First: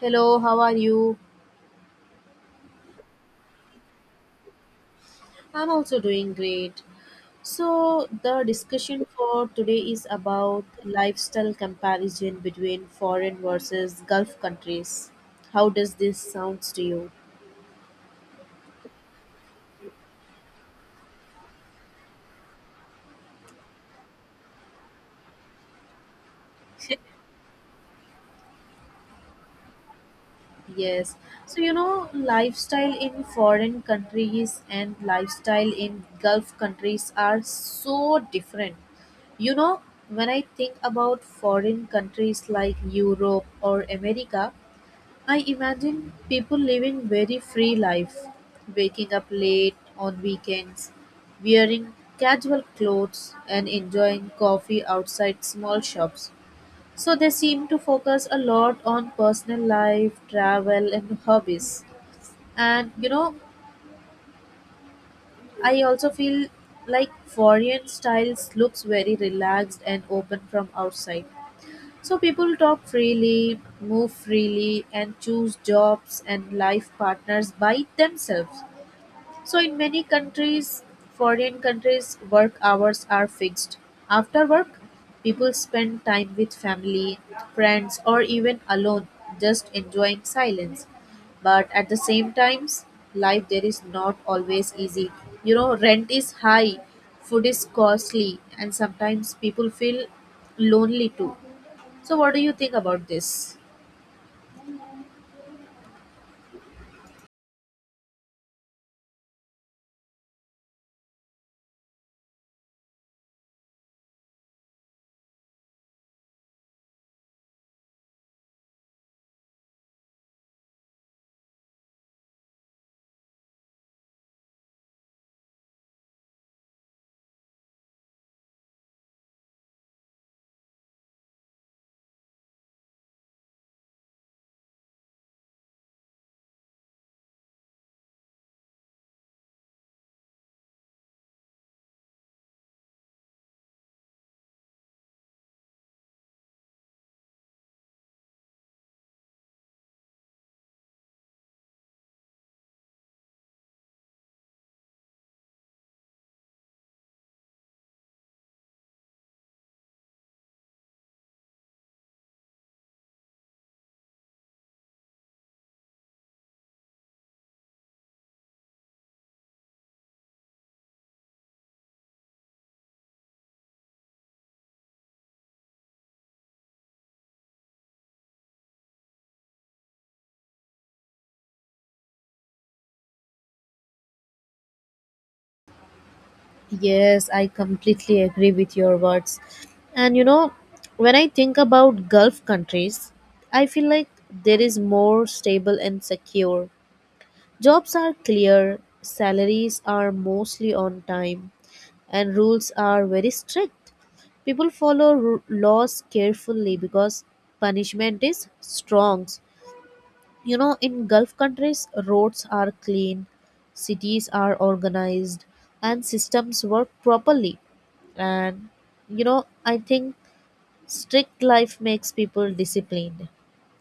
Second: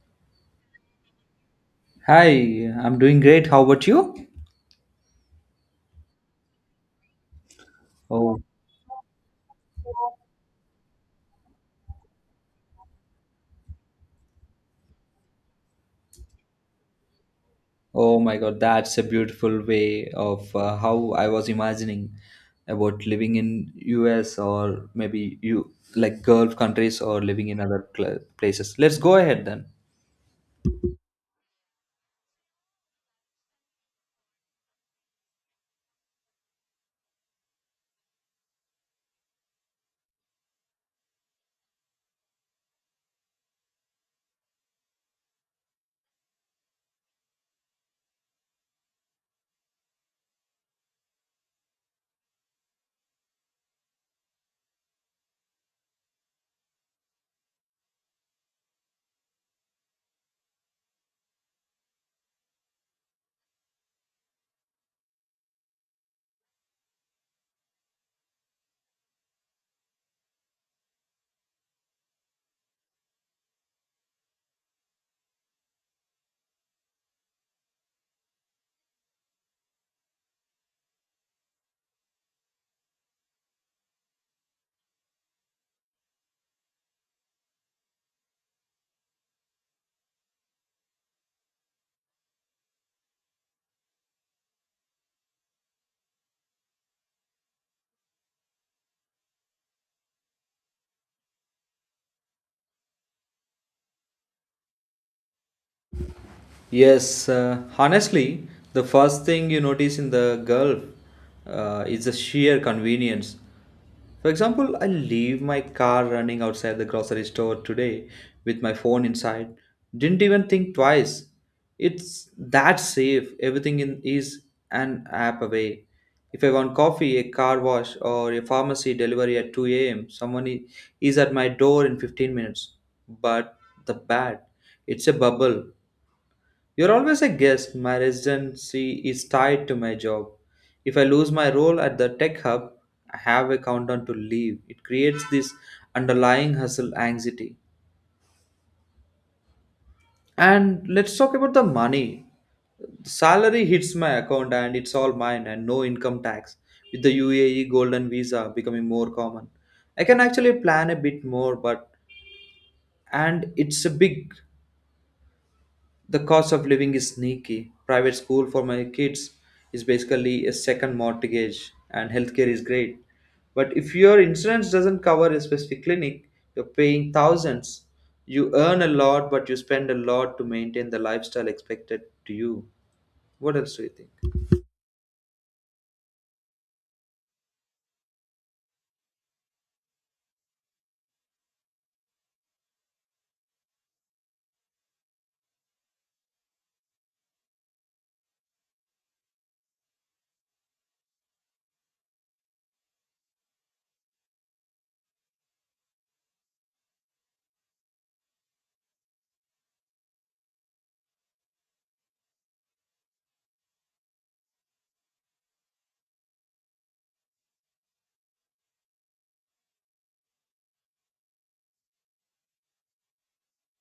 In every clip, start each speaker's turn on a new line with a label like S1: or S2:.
S1: Hello, how are you?
S2: Hi, I'm doing great. How about you?
S1: I'm also doing great. So, the
S2: Oh,
S1: discussion for today is about lifestyle comparison between foreign versus Gulf countries. How does this sounds to you?
S2: oh my God, that's a beautiful way of how I was imagining about living in US, or maybe you like Gulf countries or living in other places. Let's go ahead then.
S1: Yes. So, you know, lifestyle in foreign countries and lifestyle in Gulf countries are so different. You know, when I think about foreign countries like Europe or America, I imagine people living very free life, waking up late on weekends, wearing casual clothes and enjoying coffee outside small shops. So they seem to focus a lot on personal life, travel and hobbies. And you know, I also feel like foreign styles looks very relaxed and open from outside. So people talk freely, move freely, and choose jobs and life partners by themselves. So in many countries, foreign countries, work hours are fixed. After work, people spend time with family, friends, or even alone, just enjoying silence. But at the same times, life there is not always easy. You know, rent is high, food is costly, and sometimes people feel lonely too. So, what do you think about this?
S2: Yes, honestly, the first thing you notice in the Gulf is the sheer convenience. For example, I leave my car running outside the grocery store today with my phone inside. Didn't even think twice. It's that safe. Everything in is an app away. If I want coffee, a car wash, or a pharmacy delivery at 2 a.m., is at my door in 15 minutes. But the bad, it's a bubble, you're always a guest. My residency is tied to my job. If I lose my role at the tech hub, I have a countdown to leave. It creates this underlying hustle anxiety. And let's talk about the money. Salary hits my account and it's all mine, and no income tax. With the UAE golden visa becoming more common, I can actually plan a bit more. But and it's a big. The cost of living is sneaky. Private school for my kids is basically a second mortgage, and healthcare is great. But if your insurance doesn't cover a specific clinic, you're paying thousands. You earn a lot, but you spend a lot to maintain the lifestyle expected to you. What else do you think?
S1: Yes, I completely agree with your words. And you know, when I think about Gulf countries, I feel like there is more stable and secure. Jobs are clear, salaries are mostly on time, and rules are very strict. People follow laws carefully because punishment is strong. You know, in Gulf countries, roads are clean, cities are organized, and systems work properly. And, you know, I think strict life makes people disciplined,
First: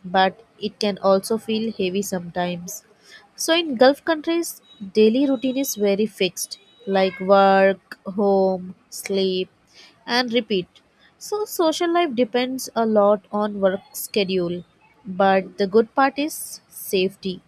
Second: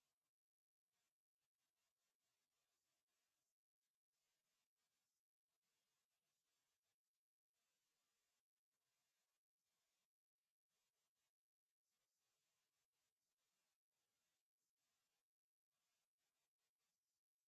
S1: but it can also feel heavy sometimes. So, in Gulf countries, daily routine is very fixed, like work, home, sleep, and repeat. So, social life depends a lot on work schedule, but the good part is safety.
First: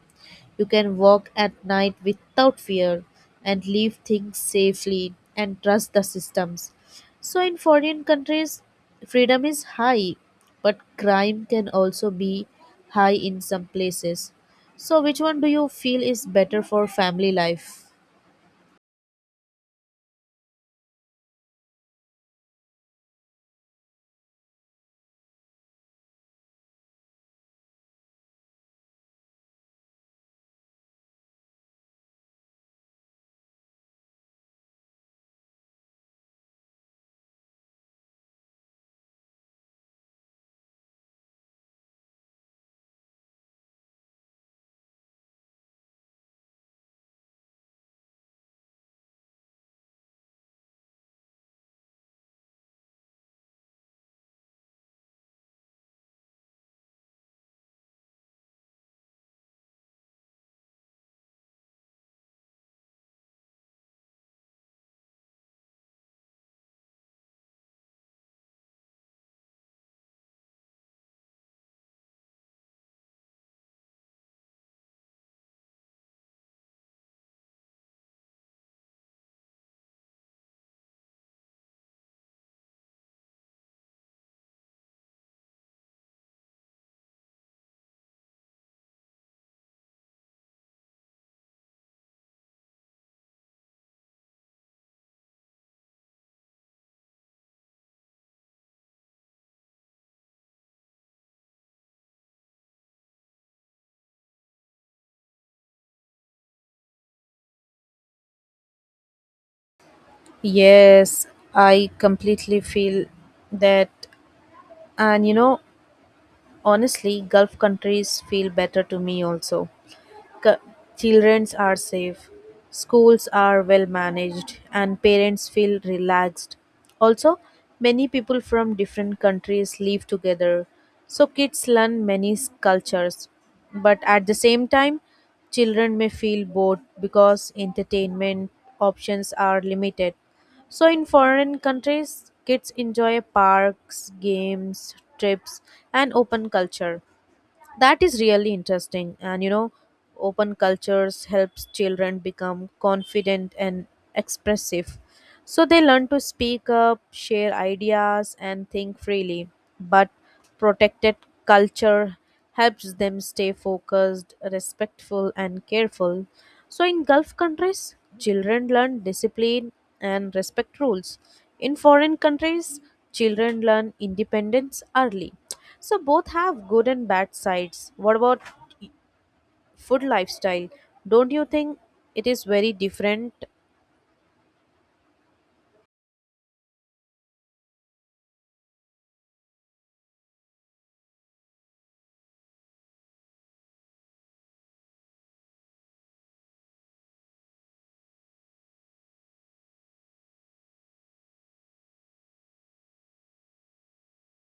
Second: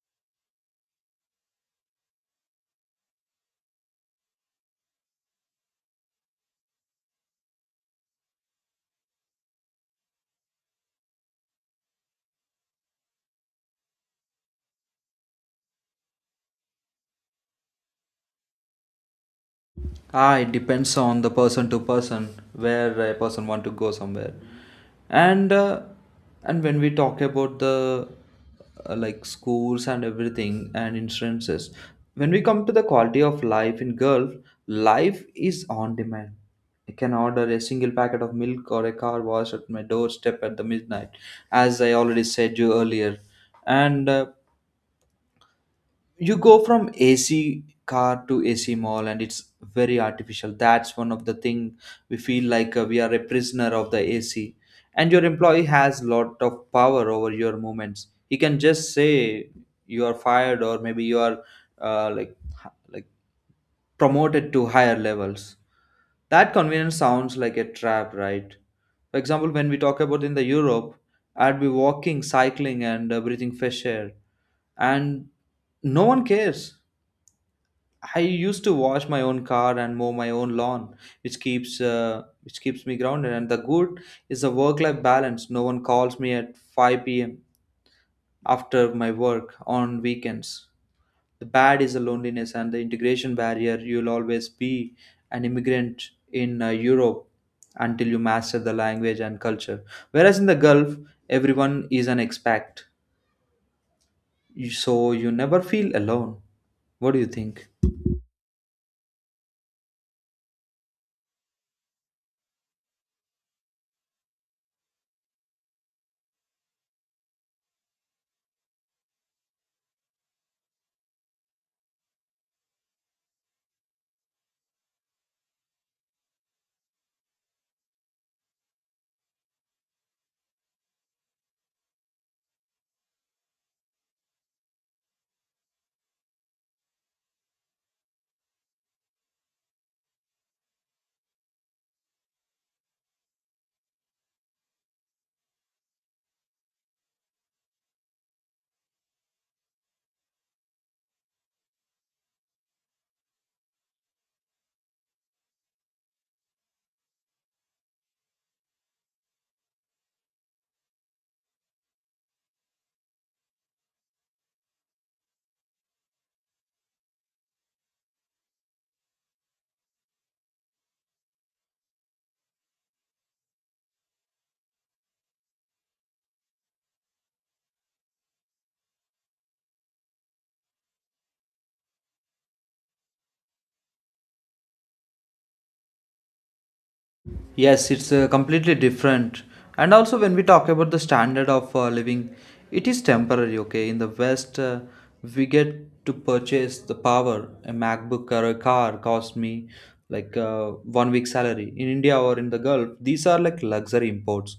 S1: You can walk at night without fear and leave things safely and trust the systems. So, in foreign countries, freedom is high, but crime can also be high in some places. So, which one do you feel is better for family life?
S2: Ah, it depends on the person to person, where a person want to go somewhere, and and when we talk about the like schools and everything and insurances, when we come to the quality of life in Gulf, life is on demand. I can order a single packet of milk or a car wash at my doorstep at the midnight, as I already said you earlier, and you go from AC car to AC mall and it's very artificial. That's one of the thing we feel like, we are a prisoner of the AC. And your employee has lot of power over your movements. He can just say you are fired, or maybe you are, uh, like, promoted to higher levels. That convenience sounds like a trap, right? For example, when we talk about in the Europe, I'd be walking, cycling, and breathing fresh air, and no one cares. I used to wash my own car and mow my own lawn, which keeps me grounded. And the good is the work-life balance. No one calls me at 5 p.m. after my work on weekends. The bad is the loneliness and the integration barrier. You'll always be an immigrant in Europe until you master the language and culture. Whereas in the Gulf, everyone is an expat, so you never feel alone. What do you think?
S1: Yes, I completely feel that. And you know, honestly, Gulf countries feel better to me also. C- Children are safe, schools are well managed, and parents feel relaxed. Also, many people from different countries live together, so kids learn many cultures. But at the same time, children may feel bored because entertainment options are limited. So in foreign countries, kids enjoy parks, games, trips, and open culture that is really interesting. And you know, open cultures helps children become confident and expressive, so they learn to speak up, share ideas and think freely. But protected culture helps them stay focused, respectful and careful. So in Gulf countries, children learn discipline and respect rules. In foreign countries, children learn independence early. So both have good and bad sides. What about food lifestyle? Don't you think it is very different?
S2: Yes, it's completely different. And also, when we talk about the standard of living, it is temporary, okay? In the West, we get to purchase the power. A MacBook or a car cost me like, 1 week salary. In India or in the Gulf, these are like luxury imports.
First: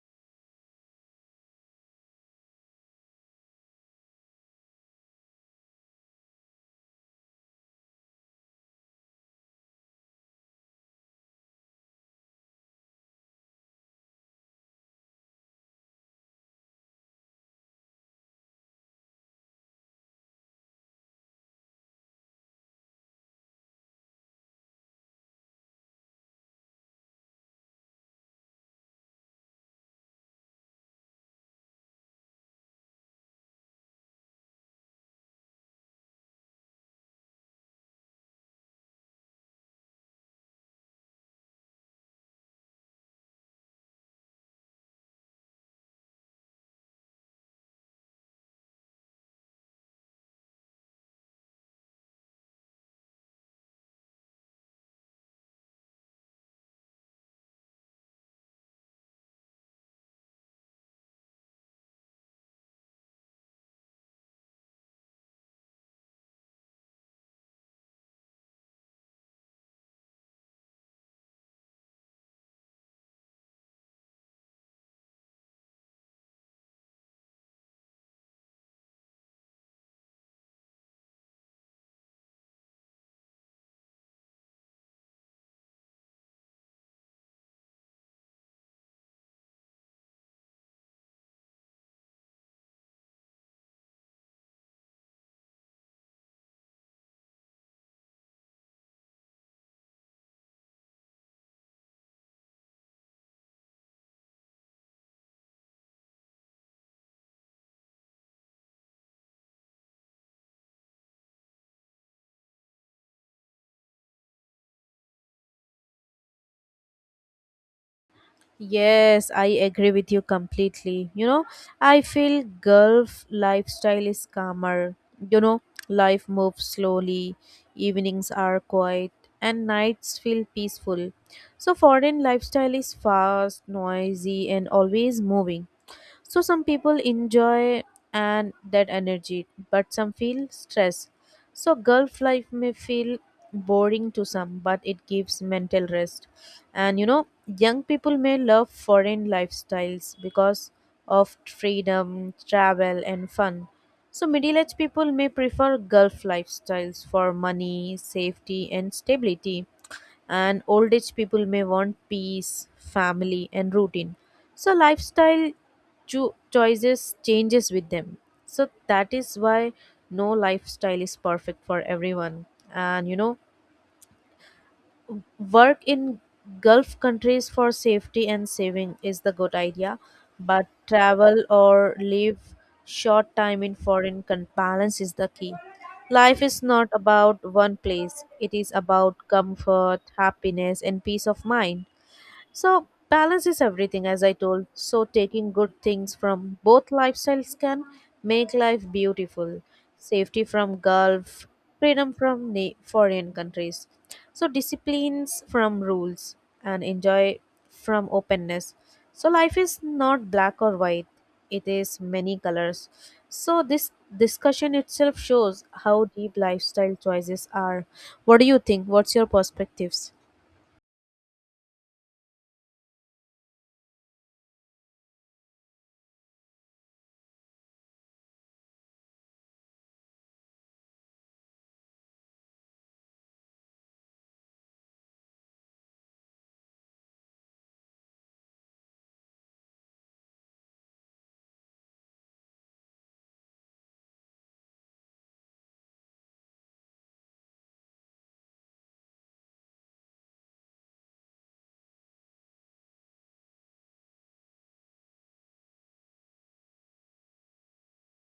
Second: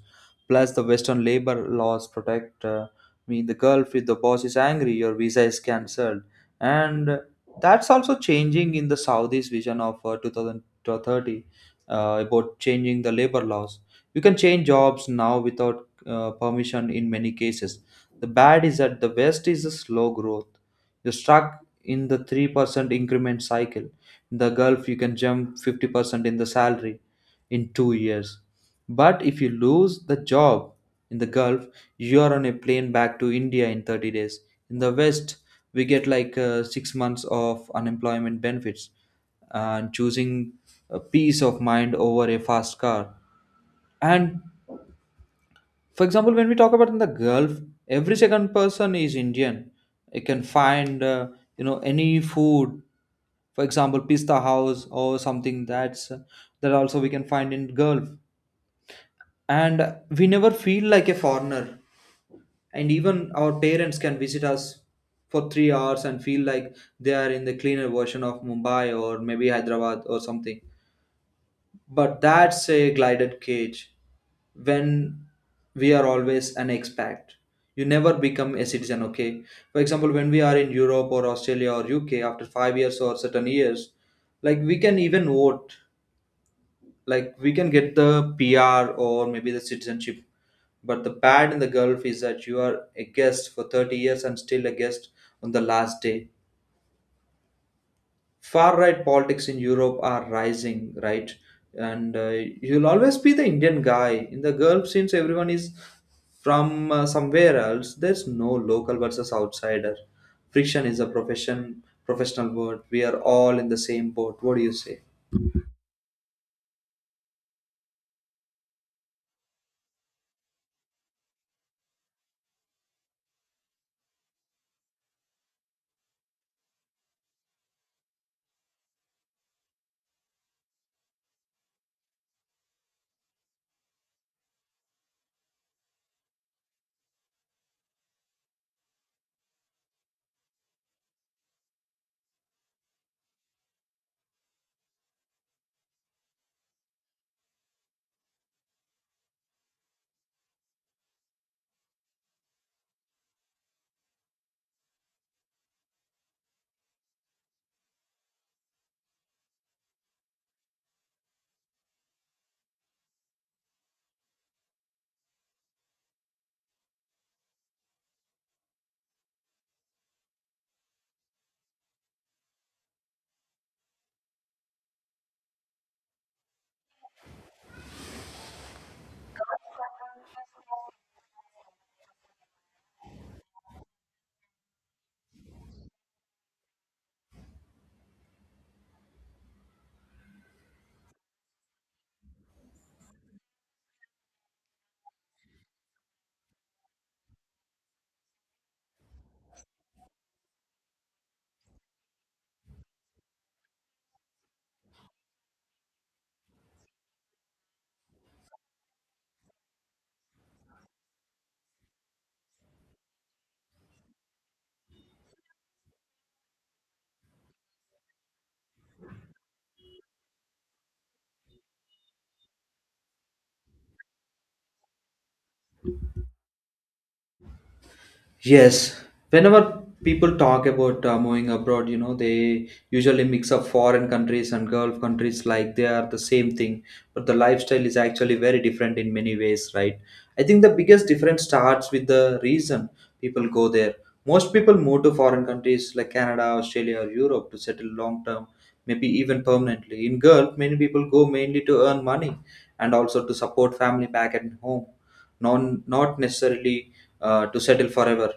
S2: Plus, the Western labor laws protect me in the Gulf. If the boss is angry, your visa is cancelled. And that's also changing in the Saudis' vision of, 2030, about changing the labor laws. You can change jobs now without permission in many cases. The bad is that the West is a slow growth. You're stuck in the 3% increment cycle. In the Gulf, you can jump 50% in the salary in 2 years. But if you lose the job in the Gulf, you are on a plane back to India in 30 days. In the West, we get like, 6 months of unemployment benefits and choosing a peace of mind over a fast car. And for example, when we talk about in the Gulf, every second person is Indian. You can find you know, any food, for example, pista house or something. That also we can find in Gulf, and we never feel like a foreigner. And even our parents can visit us for 3 hours and feel like they are in the cleaner version of Mumbai, or maybe Hyderabad or something. But that's a glided cage. When we are always an expat, you never become a citizen, okay? For example, when we are in Europe or Australia or UK after 5 years or certain years, like we can even vote, like we can get the PR or maybe the citizenship. But the bad in the Gulf is that you are a guest for 30 years and still a guest on the last day. Far right politics in Europe are rising, right? And you'll always be the Indian guy in the Gulf, since everyone is from somewhere else. There's no local versus outsider. Friction is a professional word. We are all in the same boat. What do you say?
S1: Yes, I agree with you completely. You know, I feel Gulf lifestyle is calmer. You know, life moves slowly, evenings are quiet, and nights feel peaceful. So, foreign lifestyle is fast, noisy, and always moving. So some people enjoy and that energy, but some feel stress. So golf life may feel boring to some, but it gives mental rest. And you know, young people may love foreign lifestyles because of freedom, travel and fun. So middle-aged people may prefer Gulf lifestyles for money, safety and stability, and old age people may want peace, family and routine. So lifestyle choices changes with them. So that is why no lifestyle is perfect for everyone. And you know, work in Gulf countries for safety and saving is the good idea, but travel or live short time in foreign balance is the key. Life is not about one place, it is about comfort, happiness and peace of mind. So, balance is everything, as I told. So, taking good things from both lifestyles can make life beautiful. Safety from Gulf, freedom from foreign countries. So, disciplines from rules, and enjoy from openness. So, life is not black or white, it is many colors. So, this discussion itself shows how deep lifestyle choices are. What do you think? What's your perspectives?
S2: Yes, whenever people talk about moving abroad, you know, they usually mix up foreign countries and Gulf countries like they are the same thing, but the lifestyle is actually very different in many ways, right? I think the biggest difference starts with the reason people go there. Most people move to foreign countries like Canada, Australia, or Europe to settle long term, maybe even permanently. In Gulf, many people go mainly to earn money and also to support family back at home, not necessarily to settle forever.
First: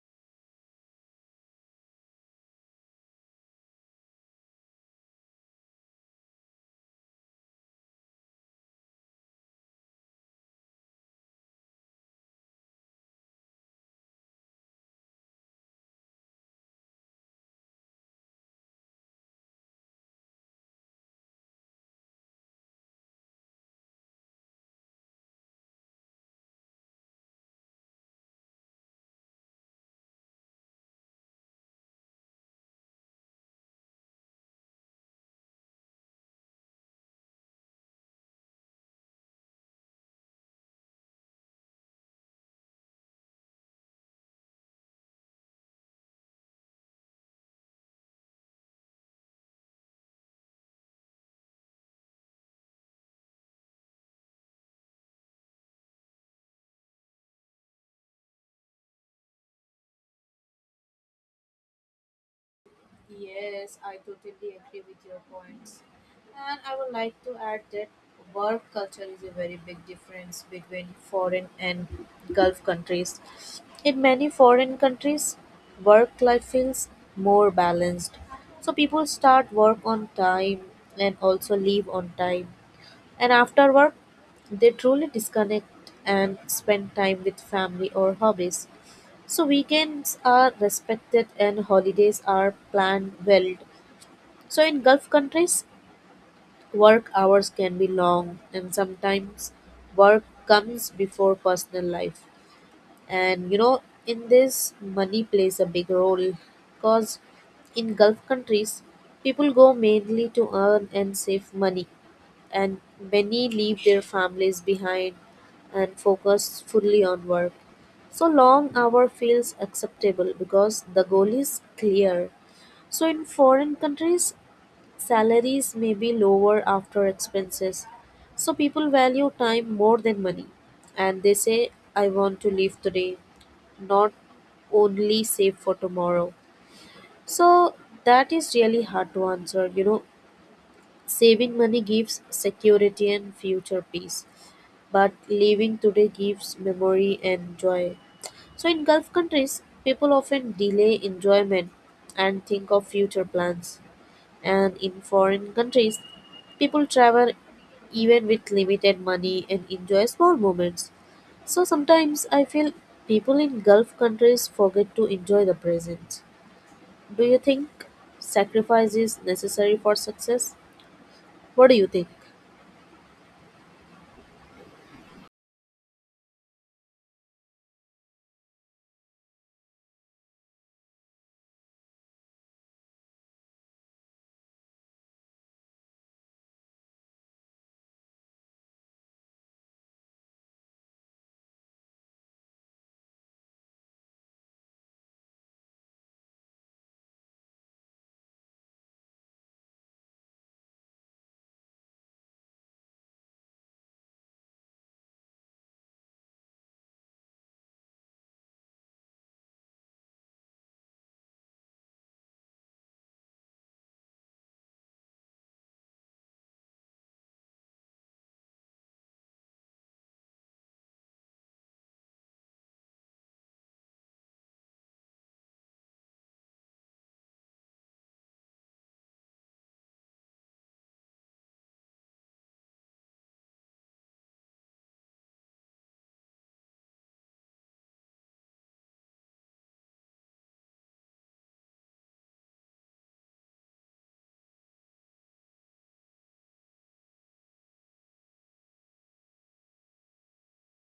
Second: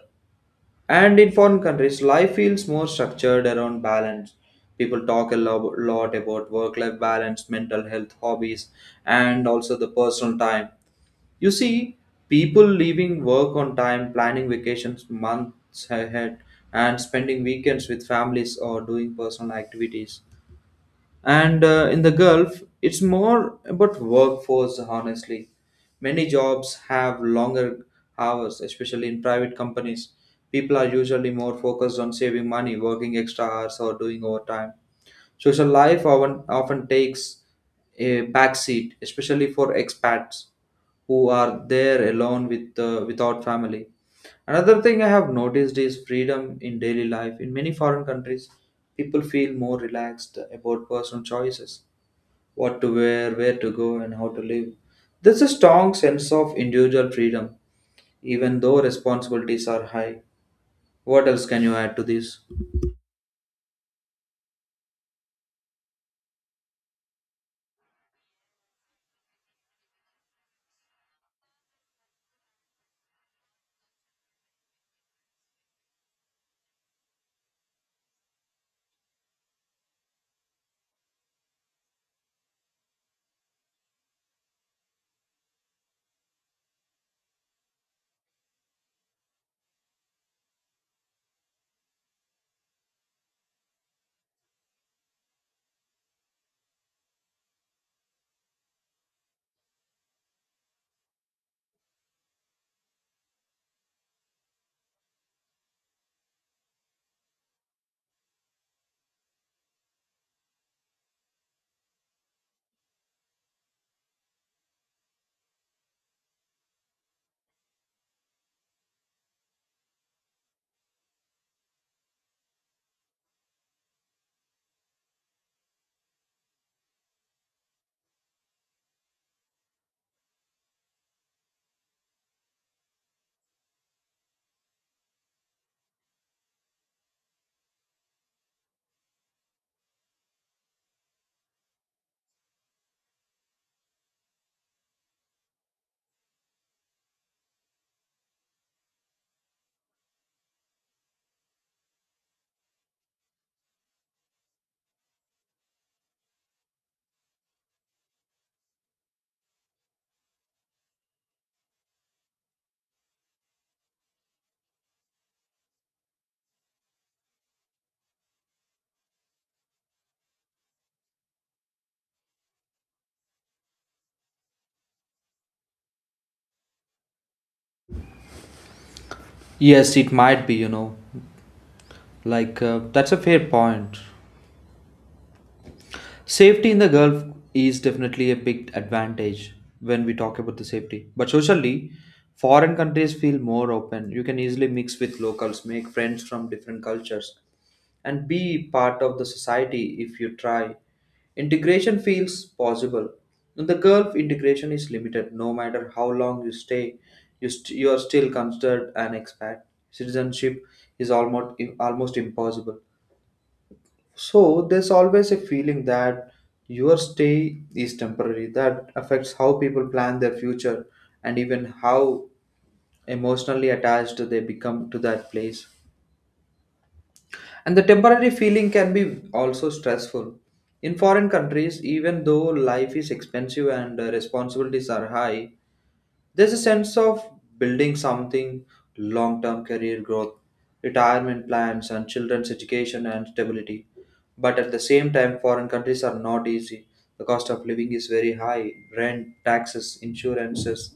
S2: And in foreign countries, life feels more structured around balance. People talk a lot about work life balance, mental health, hobbies, and also the personal time. You see, people leaving work on time, planning vacations months ahead, and spending weekends with families or doing personal activities. And in the Gulf it's more about workforce, honestly. Many jobs have longer hours, especially in private companies. People are usually more focused on saving money, working extra hours or doing overtime. Social life often takes a backseat, especially for expats who are there alone with without family. Another thing I have noticed is freedom in daily life. In many foreign countries, people feel more relaxed about personal choices: what to wear, where to go, and how to live. There's a strong sense of individual freedom, even though responsibilities are high. What else can you add to this?
S1: Yes, I totally agree with your points. And I would like to add that work culture is a very big difference between foreign and Gulf countries. In many foreign countries, work life feels more balanced. So people start work on time and also leave on time. And after work, they truly disconnect and spend time with family or hobbies. So weekends are respected and holidays are planned well. So in Gulf countries, work hours can be long and sometimes work comes before personal life. And you know, in this money plays a big role, because in Gulf countries people go mainly to earn and save money, and many leave their families behind and focus fully on work. So long hour feels acceptable because the goal is clear. So in foreign countries, salaries may be lower after expenses. So people value time more than money. And they say, I want to live today, not only save for tomorrow. So that is really hard to answer. You know, saving money gives security and future peace, but living today gives memory and joy. So, in Gulf countries, people often delay enjoyment and think of future plans. And in foreign countries, people travel even with limited money and enjoy small moments. So, sometimes I feel people in Gulf countries forget to enjoy the present. Do you think sacrifice is necessary for success? What do you think?
S2: Yes, it might be, you know. Like, that's a fair point. Safety in the Gulf is definitely a big advantage when we talk about the safety. But socially, foreign countries feel more open. You can easily mix with locals, make friends from different cultures, and be part of the society if you try. Integration feels possible. In the Gulf, integration is limited. No matter how long you stay, you are still considered an expat. Citizenship is almost impossible. So there's always a feeling that your stay is temporary. That affects how people plan their future and even how emotionally attached they become to that place. And the temporary feeling can be also stressful. In foreign countries, even though life is expensive and responsibilities are high, there's a sense of building something long term: career growth, retirement plans, and children's education and stability. But at the same time, foreign countries are not easy. The cost of living is very high: rent, taxes, insurances,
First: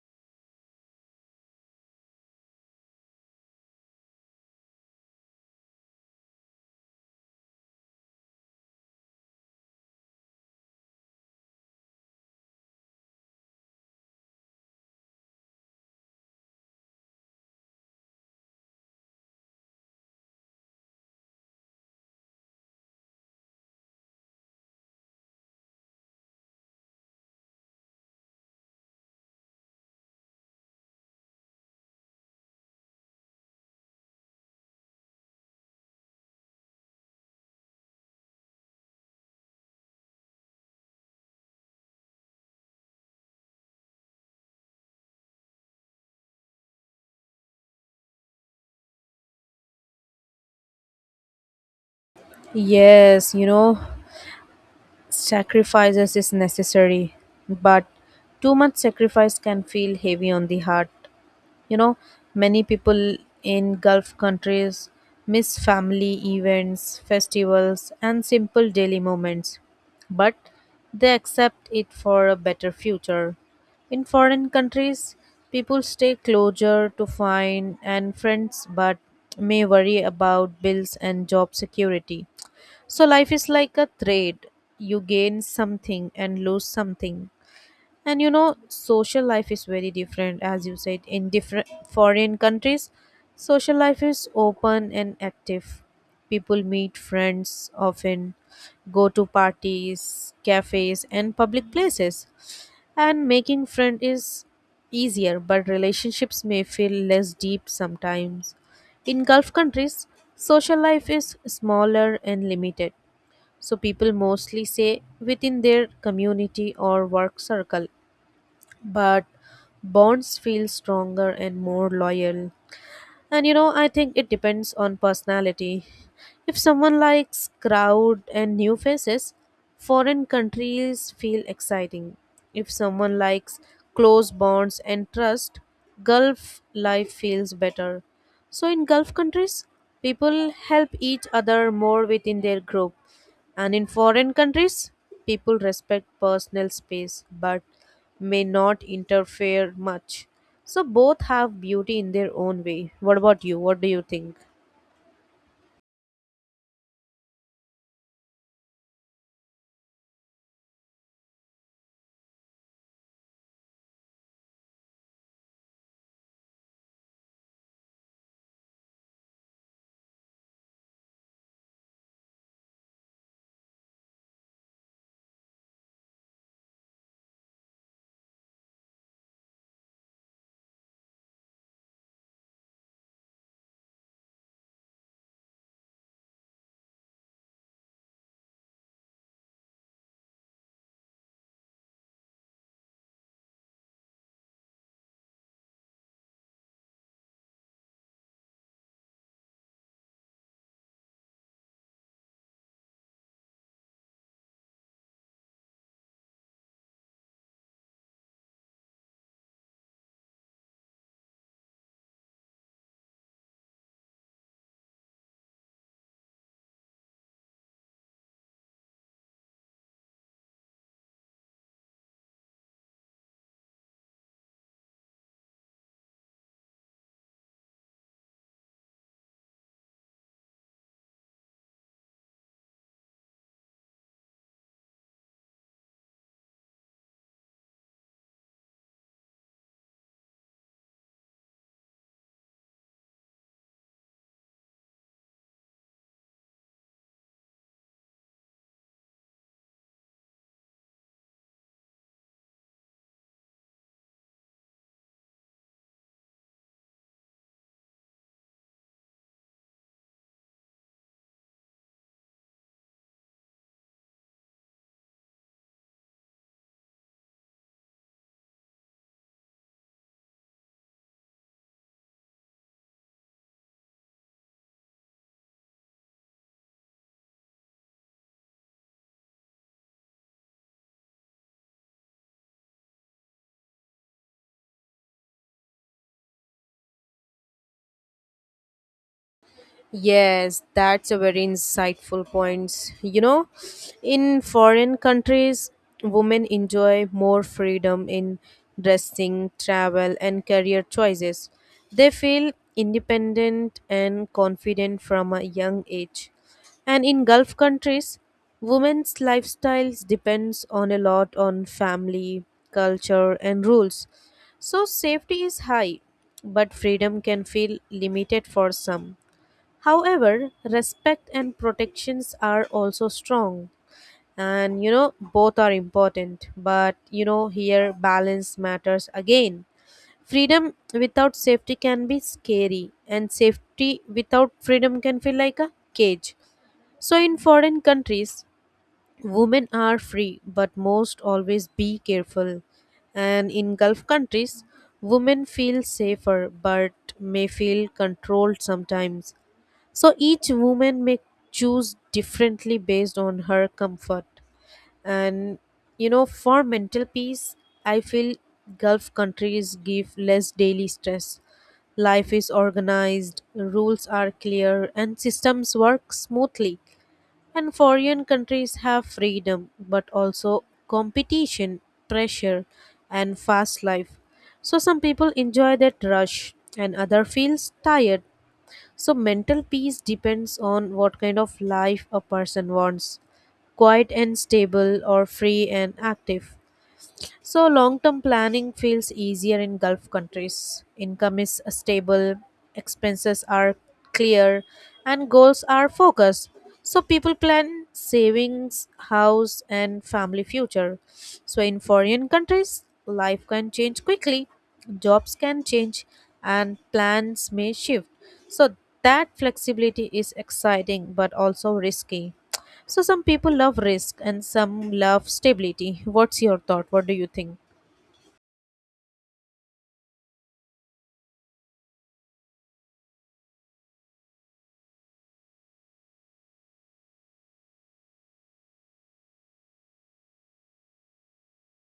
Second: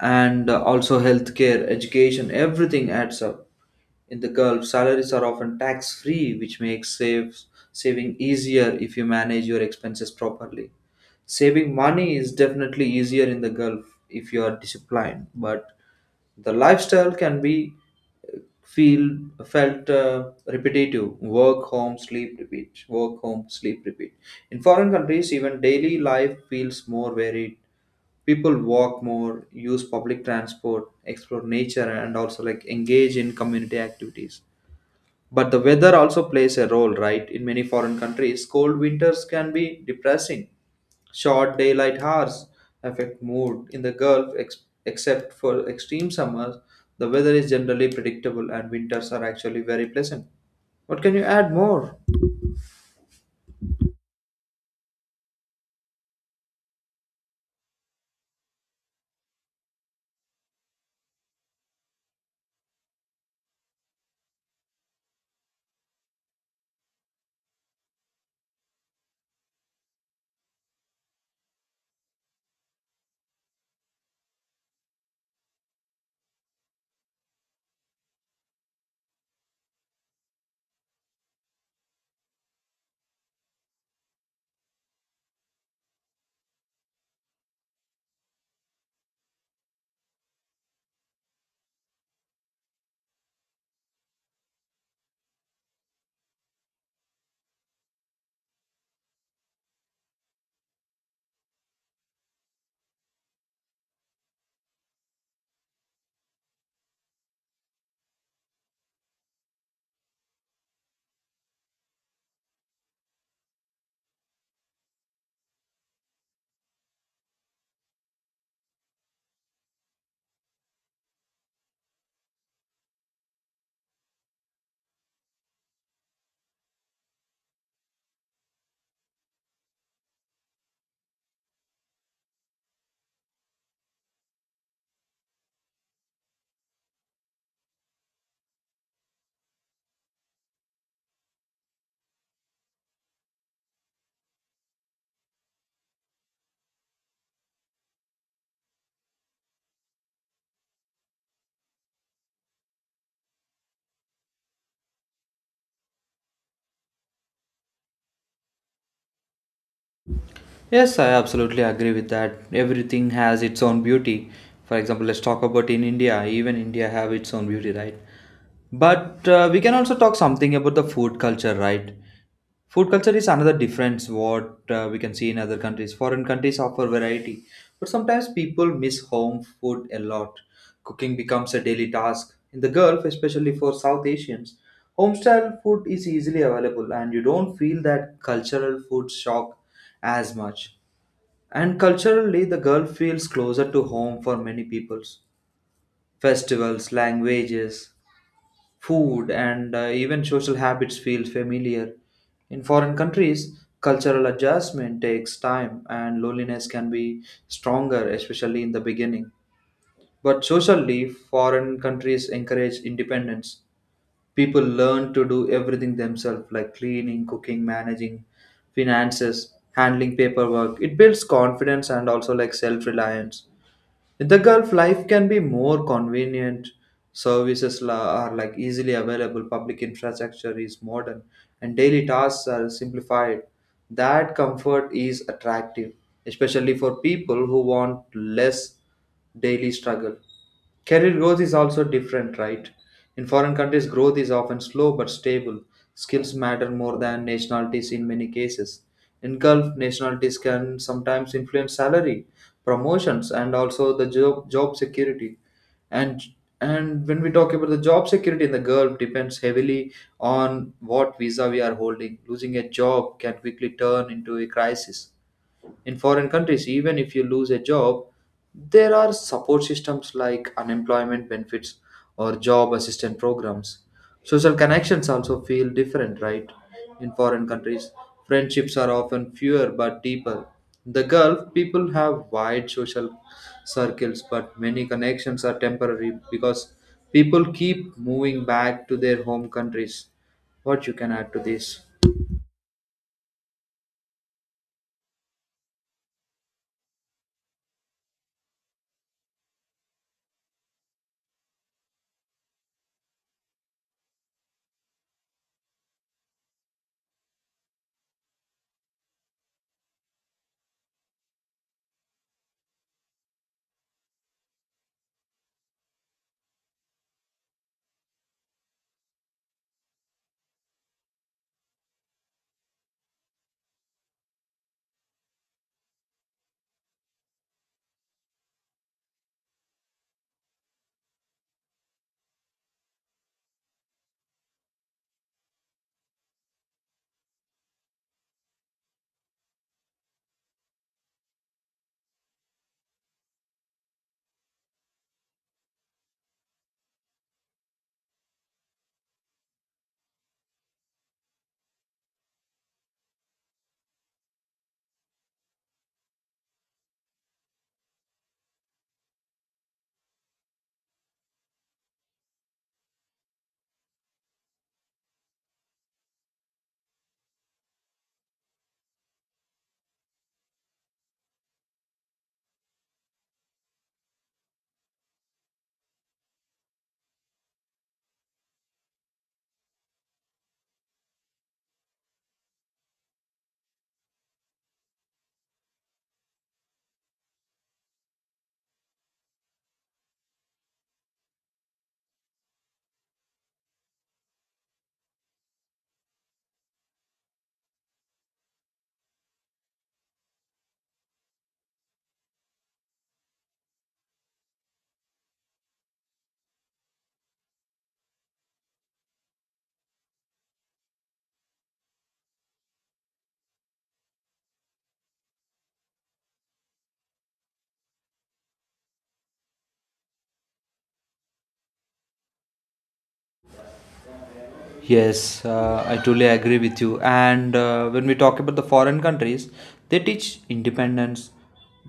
S2: and also healthcare, education, everything adds up. In the Gulf, salaries are often tax free, which makes saving easier if you manage your expenses properly. Saving money is definitely easier in the Gulf if you are disciplined, but the lifestyle can be, uh, feel felt repetitive: work home sleep repeat, work home sleep repeat. In foreign countries, even daily life feels more varied. People walk more, use public transport, explore nature, and also like engage in community activities. But the weather also plays a role, right? In many foreign countries, cold winters can be depressing. Short daylight hours affect mood. In the Gulf, except for extreme summers, the weather is generally predictable, and winters are actually very pleasant. What can you add more?
S1: Yes, you know, sacrifices is necessary, but too much sacrifice can feel heavy on the heart. You know, many people in Gulf countries miss family events, festivals, and simple daily moments, but they accept it for a better future. In foreign countries, people stay closer to find and friends, but may worry about bills and job security. So life is like a trade. You gain something and lose something. And you know, social life is very different, as you said, in different foreign countries. Social life is open and active. People meet friends often, go to parties, cafes, and public places. And making friend is easier, but relationships may feel less deep sometimes. In Gulf countries, social life is smaller and limited, so people mostly say within their community or work circle, but bonds feel stronger and more loyal. And you know, I think it depends on personality. If someone likes crowd and new faces, foreign countries feel exciting. If someone likes close bonds and trust, Gulf life feels better. So, in Gulf countries, people help each other more within their group. And in foreign countries, people respect personal space but may not interfere much. So both have beauty in their own way. What about you? What do you think?
S2: Yes, I absolutely agree with that. Everything has its own beauty. For example, let's talk about in India. Even India have its own beauty, right? But we can also talk something about the food culture, right? Food culture is another difference what we can see in other countries. Foreign countries offer variety, but sometimes people miss home food a lot. Cooking becomes a daily task. In the Gulf, especially for South Asians, homestyle food is easily available and you don't feel that cultural food shock as much. And culturally, the Gulf feels closer to home for many peoples. Festivals, languages, food, and even social habits feel familiar. In foreign countries, cultural adjustment takes time and loneliness can be stronger, especially in the beginning. But socially, foreign countries encourage independence. People learn to do everything themselves, like cleaning, cooking, managing finances, handling paperwork. It builds confidence and also like self reliance in the Gulf. Life can be more convenient. Services are like easily available. Public infrastructure is modern, and daily tasks are simplified. That comfort is attractive, especially for people who want less daily struggle. Career growth is also different, right? In foreign countries, growth is often slow but stable. Skills matter more than nationalities in many cases. In Gulf, nationalities can sometimes influence salary, promotions, and also the job security. And and when we talk about the job security in the Gulf, depends heavily on what visa we are holding. Losing a job can quickly turn into a crisis. In foreign countries, even if you lose a job, there are support systems like unemployment benefits or job assistance programs. Social connections also feel different, right? In foreign countries, friendships are often fewer but deeper. In the Gulf, people have wide social circles, but many connections are temporary because people keep moving back to their home countries.
S1: Yes,
S2: What you
S1: that's
S2: can
S1: a
S2: add to
S1: very
S2: this?
S1: insightful point. You know, in foreign countries, women enjoy more freedom in dressing, travel, and career choices. They feel independent and confident from a young age. And in Gulf countries, women's lifestyles depends on a lot on family, culture, and rules. So safety is high, but freedom can feel limited for some. However, respect and protections are also strong. And you know, both are important. But you know, here balance matters again. Freedom without safety can be scary, and safety without freedom can feel like a cage. So, in foreign countries, women are free, but most always be careful. And in Gulf countries, women feel safer but may feel controlled sometimes. So each woman may choose differently based on her comfort. And you know, for mental peace, I feel Gulf countries give less daily stress. Life is organized, rules are clear, and systems work smoothly. And foreign countries have freedom, but also competition, pressure, and fast life. So some people enjoy that rush, and other feels tired. So, mental peace depends on what kind of life a person wants, quiet and stable, or free and active. So, long term planning feels easier in Gulf countries. Income is stable, expenses are clear, and goals are focused. So, people plan savings, house, and family future. So, in foreign countries, life can change quickly, jobs can change, and plans may shift. So, that flexibility is exciting but also risky. So some people love risk and some love stability. What's your thought? What do you think?
S2: Yes, I truly agree with you. And when we talk about the foreign countries, they teach independence,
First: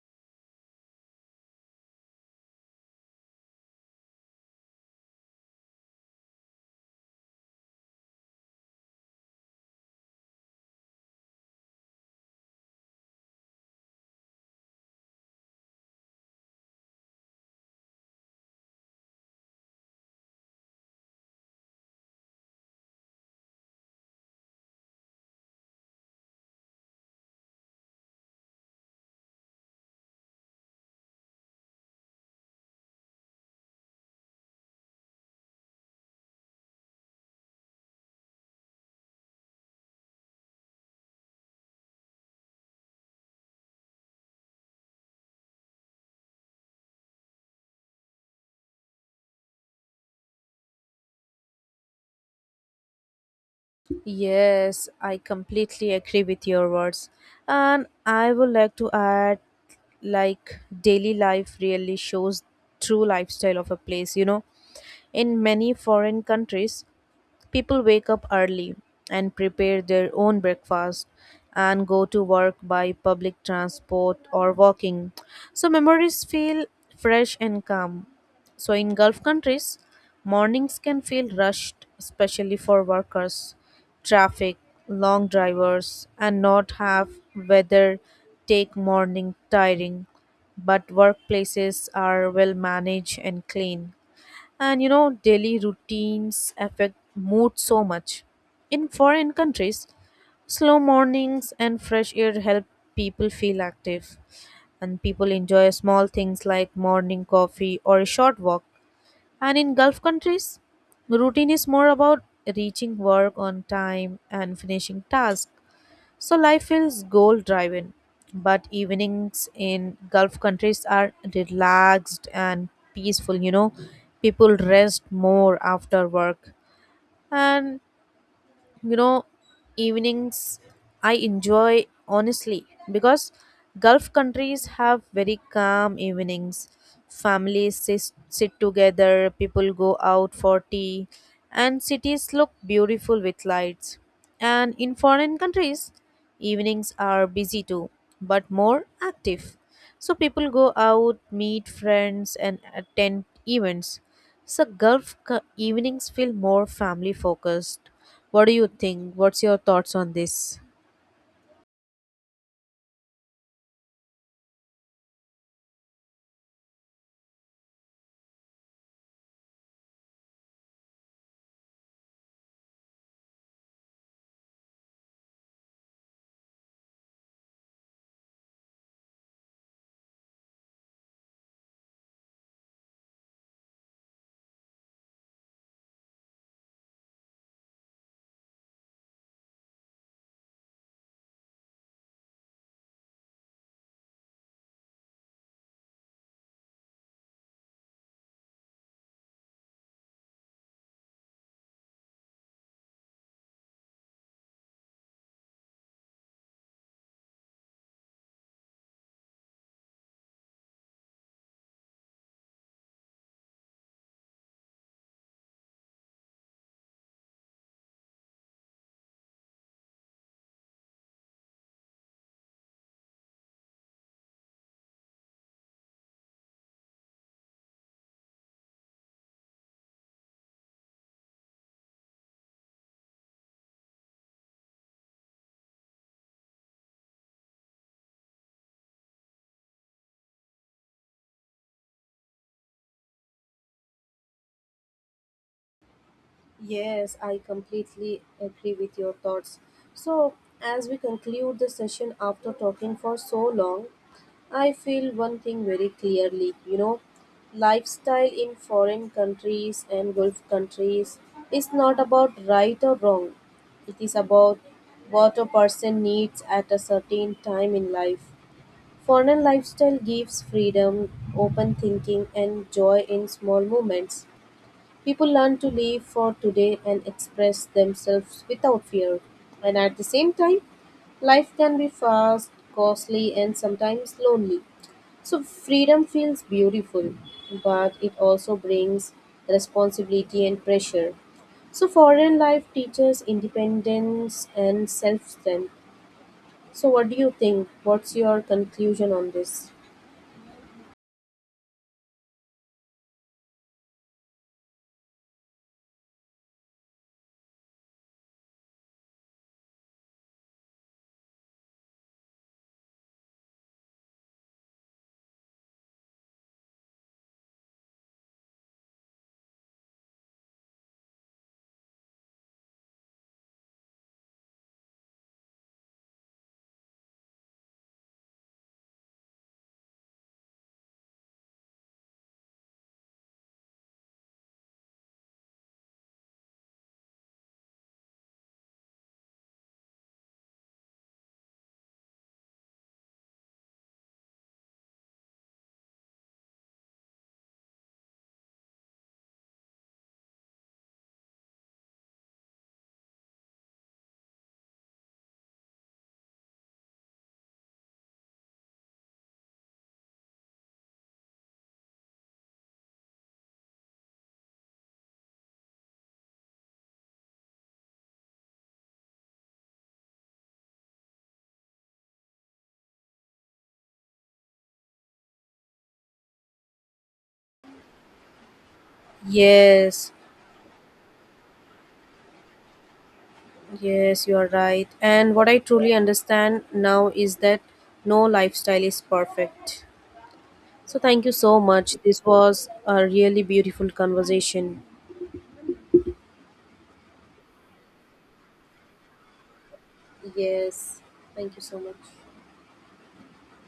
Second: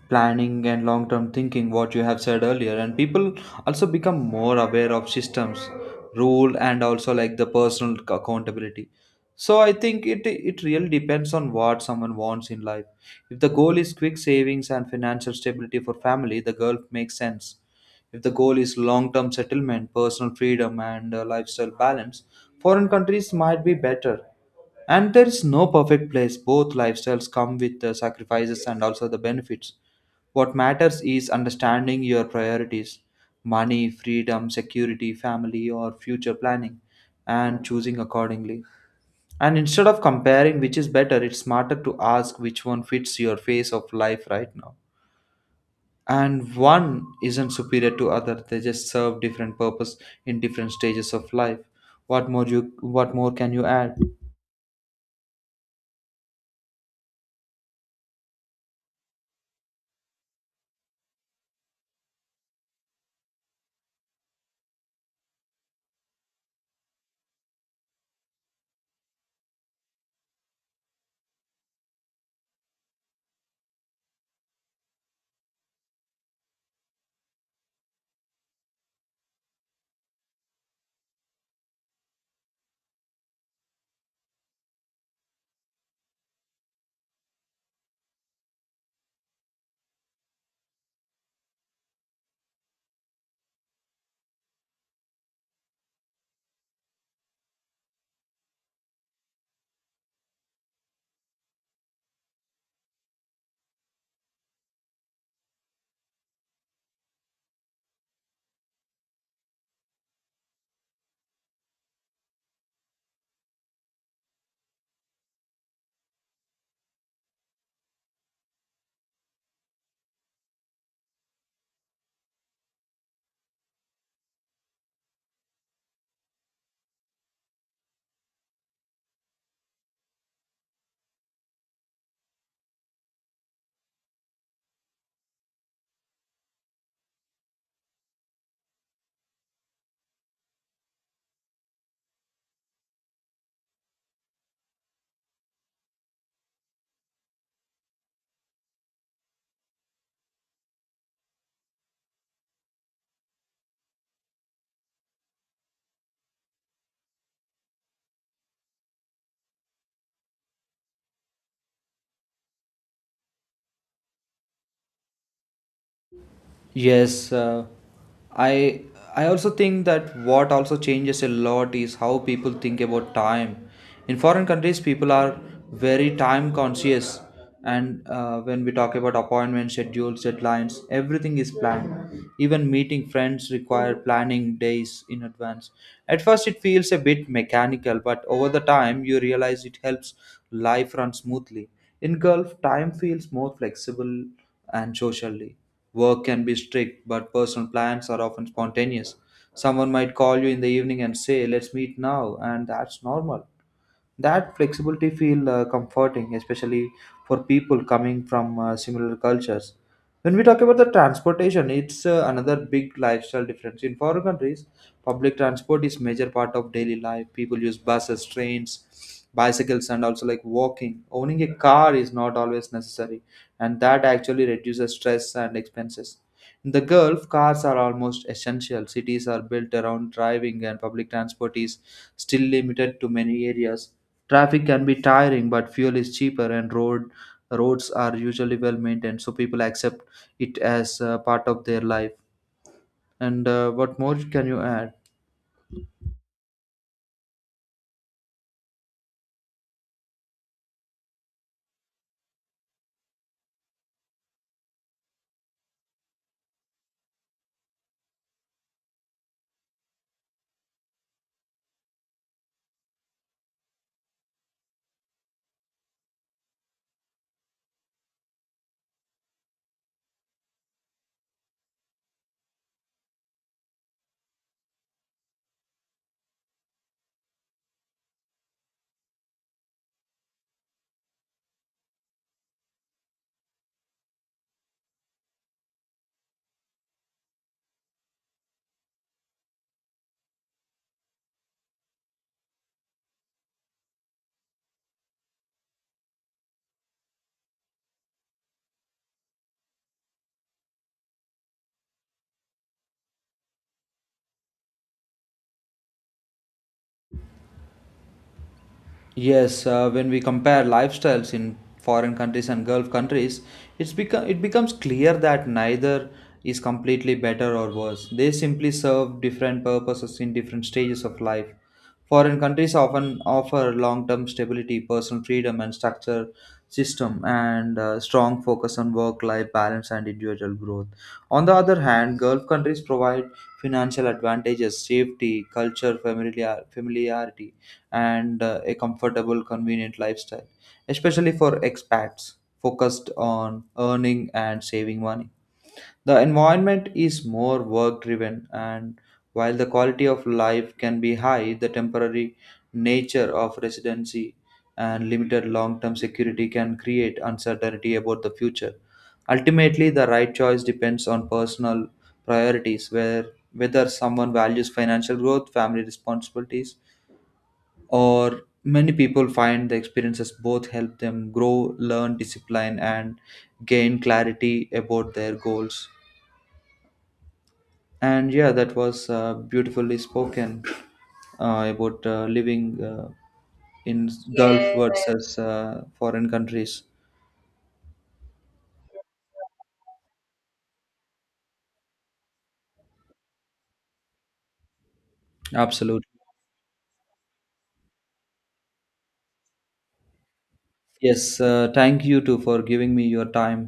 S2: planning, and long term thinking, what you have said earlier. And people also become more aware of systems, rule, and also like the personal accountability. So I think it really depends on what someone wants in life. If the goal is quick savings and financial stability for family, the goal makes sense. If the goal is long term settlement, personal freedom, and lifestyle balance, foreign countries might be better. And there is no perfect place. Both lifestyles come with the sacrifices and also the benefits. What matters is understanding your priorities: money, freedom, security, family, or future planning, and choosing accordingly. And instead of comparing which is better, it's smarter to ask which one fits your phase of life right now, and one isn't superior to other. They just serve different purpose in different stages of life. What more you what more can you add?
S1: Yes, I completely agree with your words. And I would like to add, like daily life really shows true lifestyle of a place, you know. In many foreign countries, people wake up early and prepare their own breakfast and go to work by public transport or walking. So memories feel fresh and calm. So in Gulf countries, mornings can feel rushed, especially for workers, traffic, long drivers, and not have weather take morning tiring. But workplaces are well managed and clean. And you know, daily routines affect mood so much. In foreign countries, slow mornings and fresh air help people feel active. And people enjoy small things like morning coffee or a short walk. And in Gulf countries, routine is more about reaching work on time and finishing tasks. So life feels goal driven, but evenings in Gulf countries are relaxed and peaceful, you know. People rest more after work. And you know, evenings I enjoy honestly, because Gulf countries have very calm evenings. Families sit together, people go out for tea, and cities look beautiful with lights. And in foreign countries, evenings are busy too, but more active, so people go out, meet friends and attend events. So evenings feel more family focused. What do you think? What's your thoughts on this?
S2: Yes, I I also think that what also changes a lot is how people think about time. In foreign countries, people are very time conscious, and when we talk about appointments, schedules, deadlines, everything is planned. Even meeting friends require planning days in advance. At first, it feels a bit mechanical, but over the time, you realize it helps life run smoothly. In Gulf, time feels more flexible and socially. Work can be strict, but personal plans are often spontaneous. Someone might call you in the evening and say, "Let's meet now," and that's normal. That flexibility feel comforting, especially for people coming from similar cultures. When we talk about the transportation, it's another big lifestyle difference. In foreign countries, public transport is major part of daily life. People use buses, trains, bicycles, and also like walking. Owning a car is not always necessary, and that actually reduces stress and expenses. In the Gulf, cars are almost essential. Cities are built around driving, and public transport is still limited to many areas. Traffic can be tiring, but fuel is cheaper and roads are usually well maintained, so people accept it as part of their life. And what more can you add?
S1: Yes, I completely agree with your thoughts. So, as we conclude the session after talking for so long, I feel one thing very clearly, you know, lifestyle in foreign countries and Gulf countries is not about right or wrong, it is about what a person needs at a certain time in life. Foreign lifestyle gives freedom, open thinking and joy in small moments. People learn to live for today and express themselves without fear. And at the same time, life can be fast, costly and sometimes lonely. So freedom feels beautiful, but it also brings responsibility and pressure. So foreign life teaches independence and self-strength. So what do you think? What's your conclusion on this?
S2: Yes, when we compare lifestyles in foreign countries and Gulf countries, it becomes clear that neither is completely better or worse. They simply serve different purposes in different stages of life. Foreign countries often offer long-term stability, personal freedom, and structure system, and strong focus on work-life balance and individual growth. On the other hand, Gulf countries provide financial advantages, safety, culture, familiarity, and a comfortable, convenient lifestyle, especially for expats focused on earning and saving money. The environment is more work driven, and while the quality of life can be high, the temporary nature of residency and limited long term security can create uncertainty about the future. Ultimately, the right choice depends on personal priorities, where whether someone values financial growth, family responsibilities, or many people find the experiences both help them grow, learn discipline, and gain clarity about their goals. And yeah, that was beautifully
S1: Yes,
S2: spoken about living in
S1: yes, you are
S2: Gulf. Yes,
S1: right. And
S2: versus
S1: what I truly
S2: foreign
S1: understand
S2: countries.
S1: now is that no lifestyle is perfect. So thank you so much. This was a really beautiful conversation.
S2: Absolutely.
S1: Yes,
S2: Yes,
S1: thank you so
S2: thank
S1: much.
S2: you too for giving me your time.